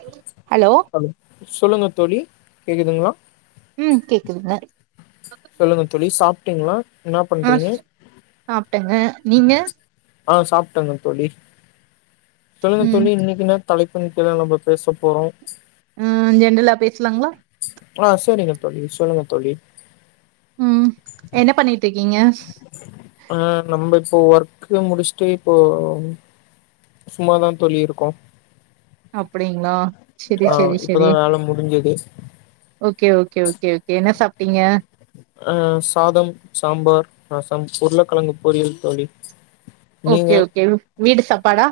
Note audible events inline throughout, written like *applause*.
எலி ஹலோ சொல்லுங்க தோழி கேக்குதுங்களா ம் கேக்குதுங்க சொல்லுங்க தோழி சாப்ட்டீங்களா என்ன ஆ பண்றீங்க சாப்ட்டங்க நீங்க ஆ சாப்ட்டேங்க தோழி சொல்லுங்க ம் தோழி இன்னைக்குன்னா தலைப்புன் கீழ நம்ம பேச போறோ ம் ஜெண்ட்ரலா பேச்லாங்களா ஆ சரிங்க தோழி சொல்லுங்க தோழி ம் என்ன பண்ணிட்டு இருக்கீங்க ஆ நம்ம இப்போ ஒர்க்கு முடிச்சுட்டு இப்போ சும்மாதா தோழி இருக்கோ அப்டிங்களா செரி ஆ செரி இப்பதா செரி வேல முடிஞ்சது ஓகே ஓகே ஓகே ஓகே என்ன சாப் டீங்க அ சாதம் சாம்பார் ரசம் உருளக்கெழங்கு பொரியல் பண்ணி ஓகே ஓகே வீடு சாப்பாடா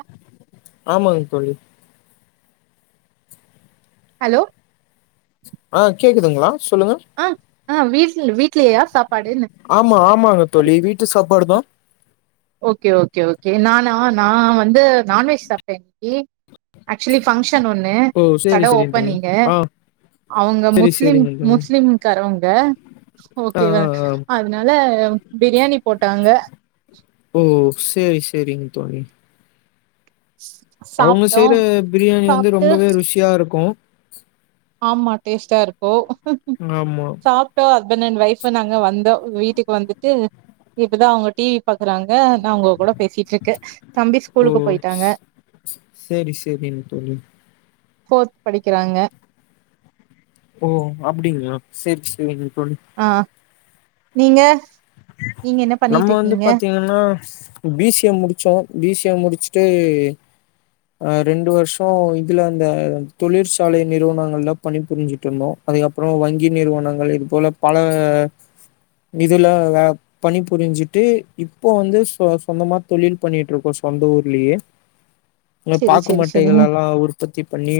ஆமாங்க தோழி ஹலோ ஆ கேக்குதுங்களா சொல்லுங்க ஆ ஆ வீ ஆமா ஆமாங்க தோழி வீட்டு சாப் பாடுதா ஓகே ஓகே ஓகே நானா நா வந்து நான்வெஜ் சாப்டே ஏ ஆக்சுவலி பங்க்ஷன் ங்க்ஷன் ஒண்ணு ஓ கட சேரி சேரிங்க தோழி ஓப்பனிங்கு ஆ அவங்க சேரி முஸ்லிம் சேரிங்க தோழி முஸ்லிம் காரவங் ஏ ஆ ஓகேவா ஆ ஆ அதனால பிரியாணி போட்டாங்க ம் செரி செரிங்க தோழி அவுங்க சாப்ட்டோ செய்ற பிரியாணி வந்து சாப்ட்டு ரொம்பவே ருசியா இருக்கு ஆமா டேஸ்டா இருக்கோ ஆமா சாப்ட்டோம் ஹஸ்பனன் ஒய்ப்னு நாங்க வந்தா வீட்டுக்கு வந்துட்டு இப்பதா அவுங்க டிவி பாக்குறாங்க நா உங்க கூட பேசிட் இருக்கே தம்பி ஸ்கூலுக்கு ம் ஸ் போயிட்டாங்க ஸ் செரி செரின் தொழி ஃபோர்த் படிக்கிறாங்க ஓ அப்டிங்ளா செரி செரிங்க தோழி ஆ நீங்க நீங்க என்ன நம்ம பண்ணிட்டு வந்து இருக்கீங்க பாத்தீங்கன்னா பி சி ஏ முடிச்சோ பி சி ஏ முடிச்சிட்டு அ ரெண்டு வருஷோ இதுல அந்த தொழிற்சாலை நிறுவனங்கள்ல பணி புரிஞ்சுட்டு இருந்தோ அதுக்கப்றோ வங்கி நிறுவனங்கள் இது போல பல இதுல வேல பணி புரிஞ்சுட்டு இப்போ வந்து சொ சொந்தமா தொழில் பண்ணிட்டு இருக்கோ சொந்த ஊர்லேயே இங்க செரி பாக்கு செரி செரிங்க மட்டைகள் எல்லா உற்பத்தி பண்ணி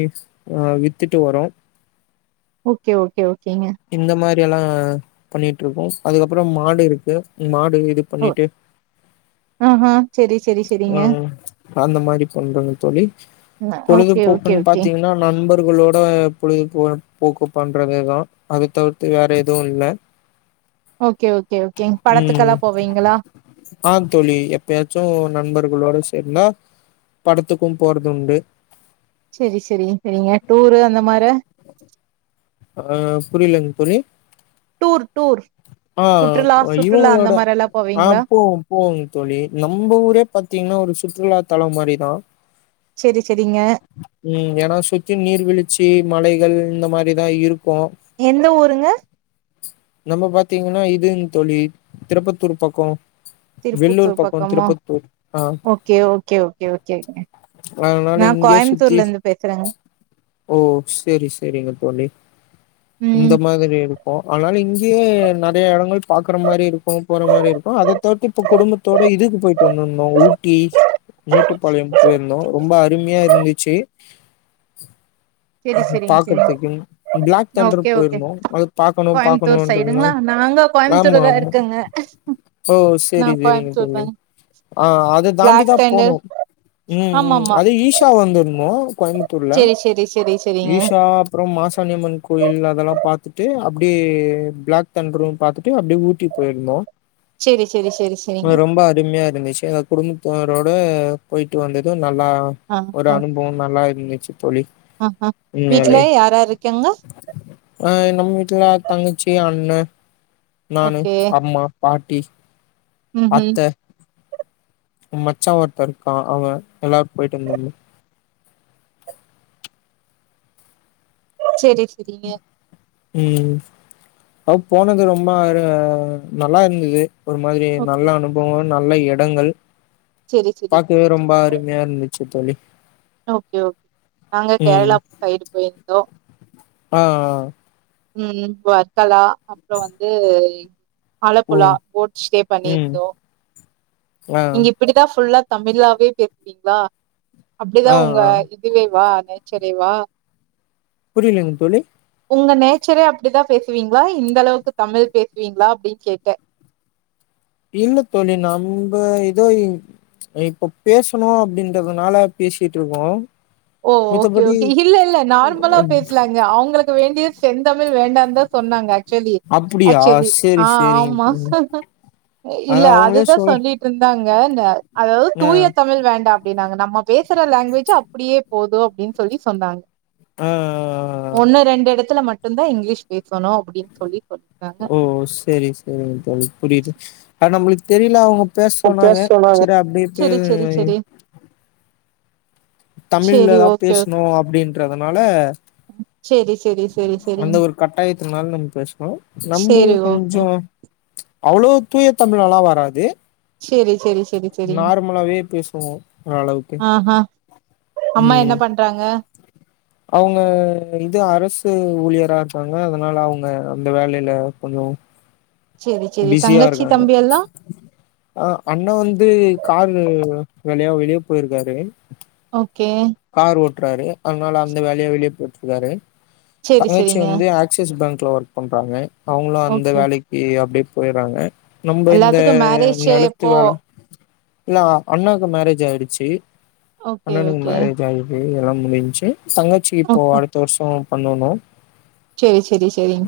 ஆ வித்துட்டு வரோ ஓகே ஓகே ஓ இந்த மாரி எல்லா பண்ணிட்டு இருக்கோ அதுக்கப்பறம் மாடு இருக்கு மா டு இது ஓ பண்ணிட்டு ஆஹா செரி செரி ஆ செரிங்க அந்த மாரி பண்றங்க தோழி அ ஓகே ஓகே பொழுதுபோக்குன்னு ஓகே பாத்தீங்கன்னா நண்ப நண்பர்களோட பொழுது போ போக்கு பண்றதே தா அது தவிர்த்து வேற எது இல்ல ஓகே ஓகே ஓகேங் ம் படத்துக்கெல்லா போவீங்களா ஆம் தோழி எப்பயாச்சு நண்பர்களோட சே ந்தா படத்துக்கும் போறதுண்டு செரி செரி செரிங்க டூரு அந்த மார ஆஹ் புரியலங் தோழி டூர் டூர் ஆ சுற்றுலா சுற்றுலா அந்த இவங்களோட மாரில்லா ஆ போவீங்களா போவோ போவோங் தோழி நம்ம ஊரே பாத்தீங்ன்னா ஒரு சுற்றுலா தளம் மாரி தா செரி செரிங்க ம் ஏனா சுத்தி நீர் விழுச்சி மலைகள் இந்த மாரி தா இருக்கு எந்த ஊருங்க நம்ம பாத் தீங்ன்னா இதுங் தோழி திருப்பத்தூர் பக்கோ வெள்ளூர் திருப்பத்தூர் பக்கோக பக்கமா திருப்பத்தூர் ஆ ஓகே ஓகே ஓகே ஓகேங்க அதனால நா இங்கே சுத்தி கோயம்புத்தூர்ல இருந்து பேசுறேங்க ஓ செரி செரிங்க தோழி ம் இந்த மாதிரி இருக்கு அதனால இங்கயே நெறையா எடங்கள் பாக்குற மாரி இருக்கு போற மாரி இருக்கு அத தவித்து இப்ப குடும்பத்தோட இதுக்கு போயிட்டு வந்திருந்தோ ஊட்டி மேட்டுப்பாளையம் போய்ருந்தோ ரொம்ப அருமையா இருந்து சேர் செரி செரிங்க செரிங்க பாக்கறதுக்கு பிளாக் ஓகே தண்டர் ஓகே போயிருந்தோ அது பாக்கணு பாக்கணுன் கோயம்புத்தூர் இருந்தோ சைடுங்களா நாங்க கோயம்புத்தூர் ஆமா தா ஆமா இருக்கங்க ஓ நா செரி செரிங்க கோயம்புத்தூர் தோழி தாங்க ஆ அத பிளாக் தாண்டிதா தண்டர் போனோ உம் ஆமா உம் ஆமா அது ஈஷா வந்திருந்தோ கோய்முத்தூர்ல செரி செரி செரி செரிங்க ஈஷா அப்புறம் மாசாணி அம்மன் கோயில் அதெல்லா பாத்துட்டு அப்டியே பிளாக் தண்ரும் பாத்துட்டு அப்படியே ஊட்டி போயிருந்தோ செரி செரி செரி செரிங்க ரொம்ப அருமையா இருந்துச்சு எங்க குடும்பத்தா ரோட போய்ட்டு வந்ததும் நல்லா ஆ ஒரு ஆ அனுபவம் நல்லா இருந்துச்சு தோழி ஆ ஆ வீட்ல உண்மையாவே யார் யார் இருக்காங்க ஆஹ் நம்ம வீட்டுல தங்கச்சி அண் ணே நானு ஓகே அம்மா பாட் டி ம் ம் அத்தே மச்சா ஒருத்த இருக்கா அவே எல்லார் போயிட்டு வந்திருந்தோ செரி செரிங்க ம் அ போனது ரொம்ப ஒரு நல்லா இருந்தது ஒரு மாதிரி ஓகே நல்ல அனுபவோ நல்ல எடங்கள் செரி செரிங்க பாக்குவே ரொம்ப அரும்யா இருந்துச் சி தோழி ஓகே ஓகே நாங்க கேரளா சைடு போயிருந்தோ அ அ ம் ம் வர்த்தலா அப்றோ வந்து ஓ அலப்புலா போட் ஸ்டே ம் பண்ணிருந்தோ ஆ இங் இப்பிடிதா ஃபுல்லா தமிழாவே பேசுவீங்ளா அப்டிதா ஆ உங்க ஆ இதுவே வா நேச்சரேவா புரிலிங் தோழி உங்க நேச்சரே அப்டிதா பேசுவீங்ளா இந்த அளவுக்கு தமிழ் பேசுவீங்ளா அப்டின் கேட்ட இல்ல தோழி நம்ப இதோ இப்ப பேசணு அப்டின்றதுனால பேசிட்ருக்கோ ஓ ஓகே மித்தபடி ஓகே இல்ல இல்ல நார்மலா பேஸ்லாங்க அவுங்களுக்கு வேண்டியத் செந்தமிழ் வேண்டாந்தா சொன்னாங்க ஆக்சுவலி அப்டியா ஆக்சுவலி சேரி ஆ சேரிங்க ஆமா தோழி இல்ல அதா அவங்களே அதுதா சொல் சொல்லிட்ருந்தாங் க ந அதாவ்து ஆ தூய தமிழ் வேண்டா ப்படி நாங்க நம்ம பேசுற லாங்வேஜ ப்டியே போது அப்டின் சொல்லி சொன்னாங்க ஆ ஒன்னு ரெண்டு எடத்துல மட் லுந்தா இங்கிலீஷ் பேசணு அப்டின் சொல்லி சொ ஒஒ செரி சரி தோழி புரியுது அ நம்புளுக் தெரில அவுங்கோ பேஸ் இப்ப பேச சொன்னாங்க செரி அப்டின்ட்டு செரி செரி செரி செரி தமிழ்லதா ஓகே பேஸ்ணு அப்டின்றதுனால சேரி அந்த ஒரு கட்டாயத்துனால நம்ப் பேசுணோ நம்ப செரி இன்னு ஓகே கொஞ்சோ அவுளோ தூய தமிழாலா வராது சேரி சேரி சேரி சேரி நார்மலாவே பேசுவோ ஓரளவுக்கு ஆ ஹா அம்மா என்ன ம் பண்றாங்க அவுங்க இது அரசு ஊழியரா இருக்காங்க‌ அதனால அவுங்க அந்த வேலல கொஞ்சோ செரி செரி பிஸியா தங்கச்சி இருக்காங்க தம்பி எல்லா ஆ அண்ணா வந்து காலு வேலயா வெளிய போயிர்காரு ஓகே கார் ஓட்றாரு அத்னால அந்த வேலயா வெளிய போய்ட்ருக்காரு செரி தங்கச்சி செரிங்க வந்து ஆக்சிஸ் பேங்க்ல ஒர்க் பண்றாங்கே அவ்ங்ளு அந்த ஓகே வேலக்கி அப்டே போய்றாங்க நம்ப இந்த எல்லாத்துக்கு மேரேஜ் நெலத்து எப்போ வேல இல்ல அ அண்ணாக்கு மேரேஜ் ஆயிடுச்சி ஓக்கே ஓகே எனக்கு ட்ரெய்னிங் எல்லா முடிஞ்ச்சி சங்கச்சி இப்போ அடுத்த வர்ஷோ பண்ணுனு சேரி செரி செரி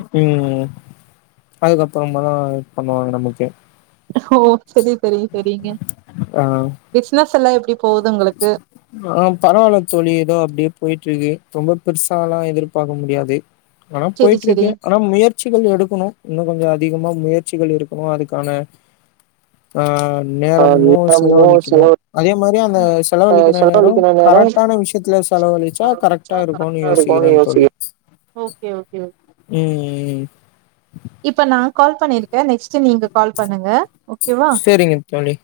அதுக்கப்பறமாதா இது பண்ணுவாங்க நமக்கு ஹோ செரி தெரி தெரிங்க ஆ பிஸ்னஸ் எல்லா எப் ஆ பரவால்லங் தோழி எதோ அப்டே போய்ட்ருக்கு ரொம்ப பெர்சாலா எதுர்பாக்க முடியாது ஆனா செரி செரி போயிட்ருக்கு ஆனா முயற்சி கொஞ்சோ எடுக்குணு இன்னு கொஞ்சோ அதி திகமா முயற்சிகள் இருக்குணு அதுக்கான ஆ நேரமு செலவழிக்கணு அதே மாரி ஆ ம் செலவழிக்கிற நேரோ ஓக் கரட்டான விஷ்யத்துல செலவழிச்சா கரக்ட்டா இருக்குனு யோசிக்கிற தோழி ஓகே ஓகே ஓகே ம் ம் அ கால் பண்ணிருக்க நெக்ஸ்ட் செரி நீங்க கால் பண்ணுங்க ஓகேவா சேரிங்க தோழி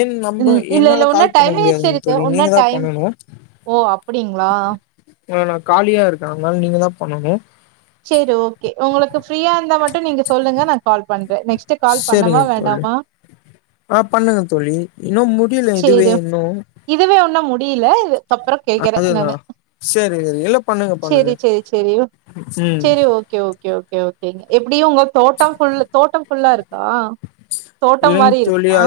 ஏன் நம்ப ம் இல்ல என்னால இல்ல உன்னட் கால் டை பண்ண மினிட்ஸ் முடியாதுங்க இருக்கு தோழி ஒன்னா நீங்க தா டைம் பண்ணணு ஓ அப்புடிங்ளா அ நா காலியா இருக்காங்க அத்னால நீங்க தா பண்ணனு சேரி ஓகே உங்களுக்கு ஃப்ரீயா இருந்தா மட்டு நீங்க சொல்லுங்க நா கால் பண் செரிங்க தோழி ஆ பண்ணுங்க தோழி இன்னு மு *inaudible* யல இதுவே இன்னு ஒன்னு முடில இத அப்றம் கே்கறே அதுதா நானு செரி இல்ல பண்ணுங்க பண்ணுங்க சேரி சேரி சேரி ம் செரி ஓகே ஓகே ஓகே ஓகே ஓகேங்க எப்டியு உங் தோட்டம் ஃபுல் தோட்டம் ஃபுல்லாருக்கா தோட்டம் மாரி இருக்குமா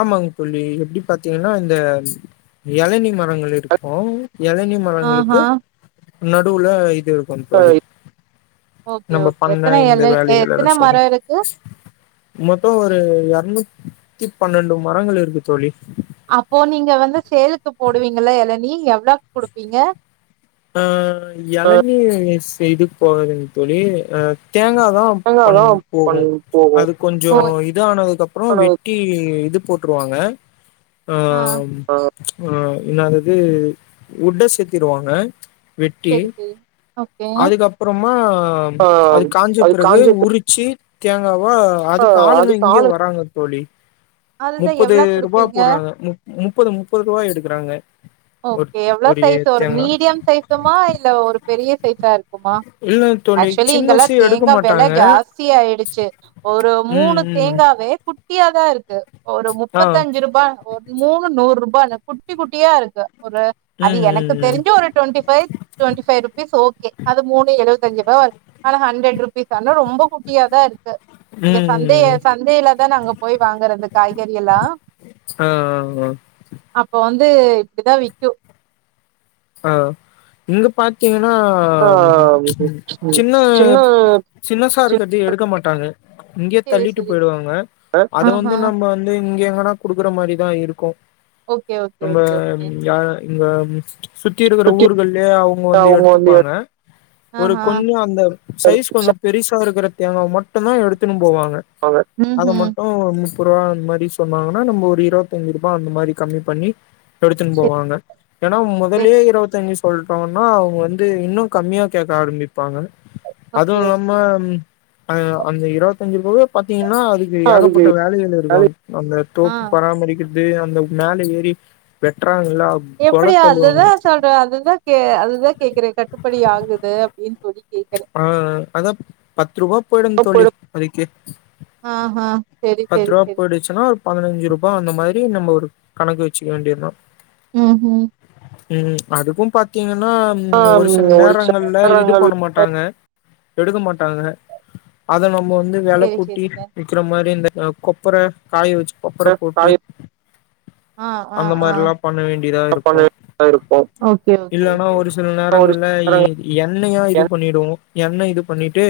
ஆமாங் தோழி எப்டி பாத்தீங்கன்னா இந்த ஏளனி ம மரங்கள் இருக்கு எளநி மரங்களுக்கு ஆஹா நடுல *inaudible* *unintelligible* ருக்கு தோழி ஓகே நம்ப ஓகே பண்ண எத்தன இந்த எல வேலைகளெல்லா எத்தன சரி மரோ இருக்கு ஒரு எரநூத்தி பன்னெண்டு மரங்கள் இருக்கு தோழி அப்போ நீங்க வந்து சேலுக்கு போடுவீங்கள எளனி எவ்ளக் குடுப்பீங்க ஆ எளனி சே இதுக்கு போகாதுங்க தோழி அ தேங்கா தா நாங்க பண் அதா போகு பண் போவோ அது கொஞ்சோ இதானதுக்கப்பறோ வெட்டி இது போட்ருவாங்க ஆ ஆ என்னாதிது உட்டஸ் சேத்திருவாங்க வெட்டி செரி செரி ஓகே அதுக்கப்பறமா அது காஞ்ச பிறகு உருச்சி தேங்கா அதுக்கு ஆளுங்க இங்கேயே வராங்க தோழி அதுதா முப்பது எவ்ளோ ரூபா குடுப்பீங்க போடுறாங்க முப்பது முப்பது ரூபா எடுக்குறாங்க ஒரு ஓகே எவ்ளோ சைஸ் ஒரு தேங்கா மீடியம் சைசுமா இல்ல ஒரு பெரிய சைஸ் இதா இருக்குமா இல்ல தோழி ஆக்சுவலி இங்கெல்லா சின்னசு எடுக்க தேங்கா வெல மாட்டாங்க ஜாஸ்தி ஆயிடுச்சி ஒரு ம் மூனூ ம் தேங்காவே குட் குட்டியாதா இருக்கு ஒரு ஆ முப்பத்தஞ்சுருபா ஒரு மூனு நூர் போ அந்த குட்டி குட்டியா இருக்கு ஒரு அது ம் எனக்கு ம் தெரிஞ்ச ஒரு twenty five twenty five rupees okay அது மூனு எழுவத்தஞ்சருவா ஆனா ஹண்ட்ரட் ருப்பீஸ் ஆனா ரொம்ப குட்டியா தா இருக்கு இங்க சந்தைய ம் ம் சந்தையில தா நாங்க வாங்கறது காய்கறி எல்லா ஆ ஆ அப்போ வந் து இதா விக்கு அ இங்க பாத்தீங்க ஆ, சின்ன சின்னசா சின்ன இருக்கத்தி எடுக்க மாட்டாங்க இங்யே சரி தள்ளிட்டு சரி போயிடுவாங்க அத வந்து ஆஹா நம்ம வந்து இங்க குடுக்குற மாரிதா இருக்கு ஓகே ஓகே நம்ப ஓகே ஓகே யாரு இங்க சுத்தி இருக்குற ஊர்கள்லயே அவங்க வந்து எடுத்துப்பாங்க ஒரு ஆஹா கொஞ்சோ அந்த சைஸ் கொஞ்சோ பெருசா இருக்கிற தேங்கவ மட்டுந்தா எடுத்துன்னனு போவாங்க வாங்க வ அத ம்ஹும் மட்டு மிஸ் ப்ரோ அந் மாதி சொன்னாங்கன்னா நம் ஒரு இருவத்தஞ்சு ரூபா அந்த மாரி கம்மி பண்ணி எடுத்துனு செரி போவாங்க ஏனா மோ செரி லோல்லி இருவதாஞ்சு சோ சொல்ட்டோன்னா அவங்க வந்து இன்னு கம்மியா கேக்க ஆரம்பிப் ப்பாங்க ஓகே ஓகே அதுவில்லாம அ அந்த இருவத்தஞ்சு ரூப பாத்தீங்கன்னா னா அதுக்கு ஏகப்பட்ட வேலைகள் இருக்கு வேலை அந்த ஆ தோப்பு பராமரிக்கிற து அந்த மேல ஏறி வெட்ட ட்டாங்களா எப்டி குலைத்தள்ளுவாங்க அதுதா சொல்ற அதுதா கே அதுதா கேக்குற கட்டுப்படி ஆகுது அப்படின்னு சொல்லி கேக்குறே ஆ அதா பத்து ரூபா போயிடுங் தோழி புறப்படும் இப்போதிக்கு ஆஹா செரி பத்து செரி ரூவா செரி போயிடுச்சுன்னா பதினஞ்சு ரூபா அந்த மாரி கி நம்ம ஒரு கணக்கு வச்சுக்க வேண்டியதா உம் ஹம் உம் அதுக்கும் பாத்தீங்க ன ஆ ஒரு சில சில நேரங்களல இது நேரங்கள் பண்ண மாட்டாங்க எடுகமாட் *unintelligible* அத நம்போ வந்து வெலக் செரி கூட்டி செரி விக்குற மாரி இந்த அ கோப்பர காயவெச்சு கோப்புர சார் போட்டு காய ஆ ஆ அந்த ஆ மாரில்லா பண்ண வேண்டியதா பண்ண இருக்கு இருப்போ ஓகே ஓகே இல்லைன்னா ஓகே ஒரு சில ஒரு நேரங்கள்ல சில எ நேரங்கள் எண்ணெயா எண்ணெய் உ என்ன இது பண்ணிட்டு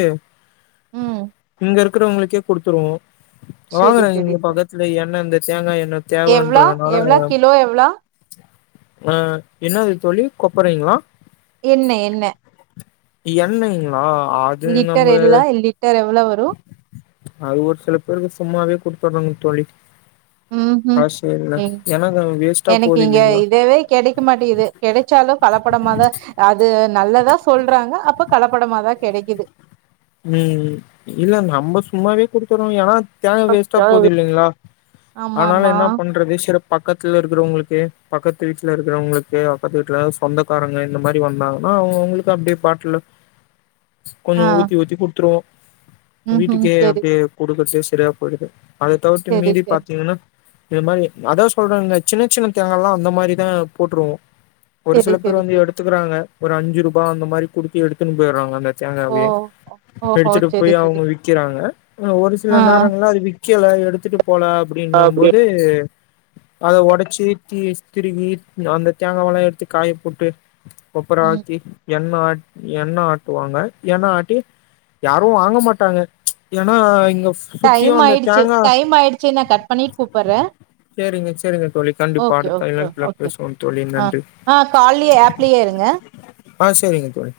ம் இங்க இருக்கிறவங்களுக்கே குடுத்துருவோ வாங்குறாங்க இங்க பக்கத்துல என்னந்த தேங்காய் எண்ணெய் எவ்ளோ தேவன்றதுனால எவ்ளோ கிலோ எவ்ளோ ஆ என்னாது தோழி கொப்பறீங்ளா என்ன என்ன என்னைங் ஆ அது நம்ப லிட்டர் எல்லா லிட்டர் எவ்ளோ வரு அது ஒரு சில பேருக்கு சும்மாவே குடுத் சொல்லுங் தோழி ம் ஹூ அது சரிண்ண ம் ஏன்னா அது வேஸ்ட்டா எனக்கு போது இங்க இல்லைங்களா இதவே கெடைக்க மாட்டேகிது கெடச்சாலு கலப்படமாதா அது நல்ல தா சொல்றாங்க அப்ப கலப்படமாதா கெடைக்கிது ம் இல்ல நம்ப சும்மாவே குடுக்குறோ ஏனா தெனோ வேஸ்ட்டா போது இல்லைங்ளா ஆமா ஆனால ஆமா என்ன பண்றது சிறப் பக்கத்துல இருக்குறவங்களுக்கு பக்கத்து வீட்ல இருக்குறவங்களுக்கு பக்கத்து வீட்ல சொந்தக்காரங்க இந்த மாரி வந்தாங்கனா அவுங்கவுங்களுக்கு அப்டியே பாட்ல ஆ கொஞ்ச ஊத் ஊத்தி குட்த்துருவோ ம் ம் வீட்டுக்கே செரி அப்டியே குடுக்கசேஸ் செரியா போயிடுது அத தவுத்து செரி மீறி செரி பாத்தீங்னா இது மாரி அதா சொல்றே இல்ல சின்ன சின்ன தேங்கா எல்லா அந்த மாரிதா போட்ருவோ ஒரு செரி சில பேர் செரி வந்து செரி எடுத்துக்குறாங்க ஒரு அஞ்சு ரூபா அந்த மாரி குடுத்து எடுத்துன் போய்றாங்க அந்த ஓ தேங்காவயே ஓஹோ எடுத்துட்டு செரி போய் செரி அவுங்க விக்கிறாங்க ஒரு ஆ சில நேரங்கள்ள அது விக்கில எடுத்துட்டு போல அப்டிங்க அப்டியே. போது தே அத ஒடச்சு தீ திருவி அந்த தேங்காவல்லா எடுத்து காய போட்டு ம் *unintelligible* என்ன ஆட் எண்ண ஆட்டுவாங்க எண்ண ஆட்டி யாரும் வாங்க மாட்டாங்க ஏன்னா இங்க சுத்தியு டைம் அந்த ஆயிடுச்சு தேங்கா டைம் ஆயிடுச்சு நா கட் பண்ணிட் கூப்புறே சேரிங்க சேரிங்க தோழி கண்டிப்பா ஓகே அடுத்த ஓகே இணைப்புல ஓகே ஓகே பேசுவோம் தோழி ஆ நன்றி ஆ கால்லயே ஆப்லயே இருங்க ஆ சரிங்க தோழி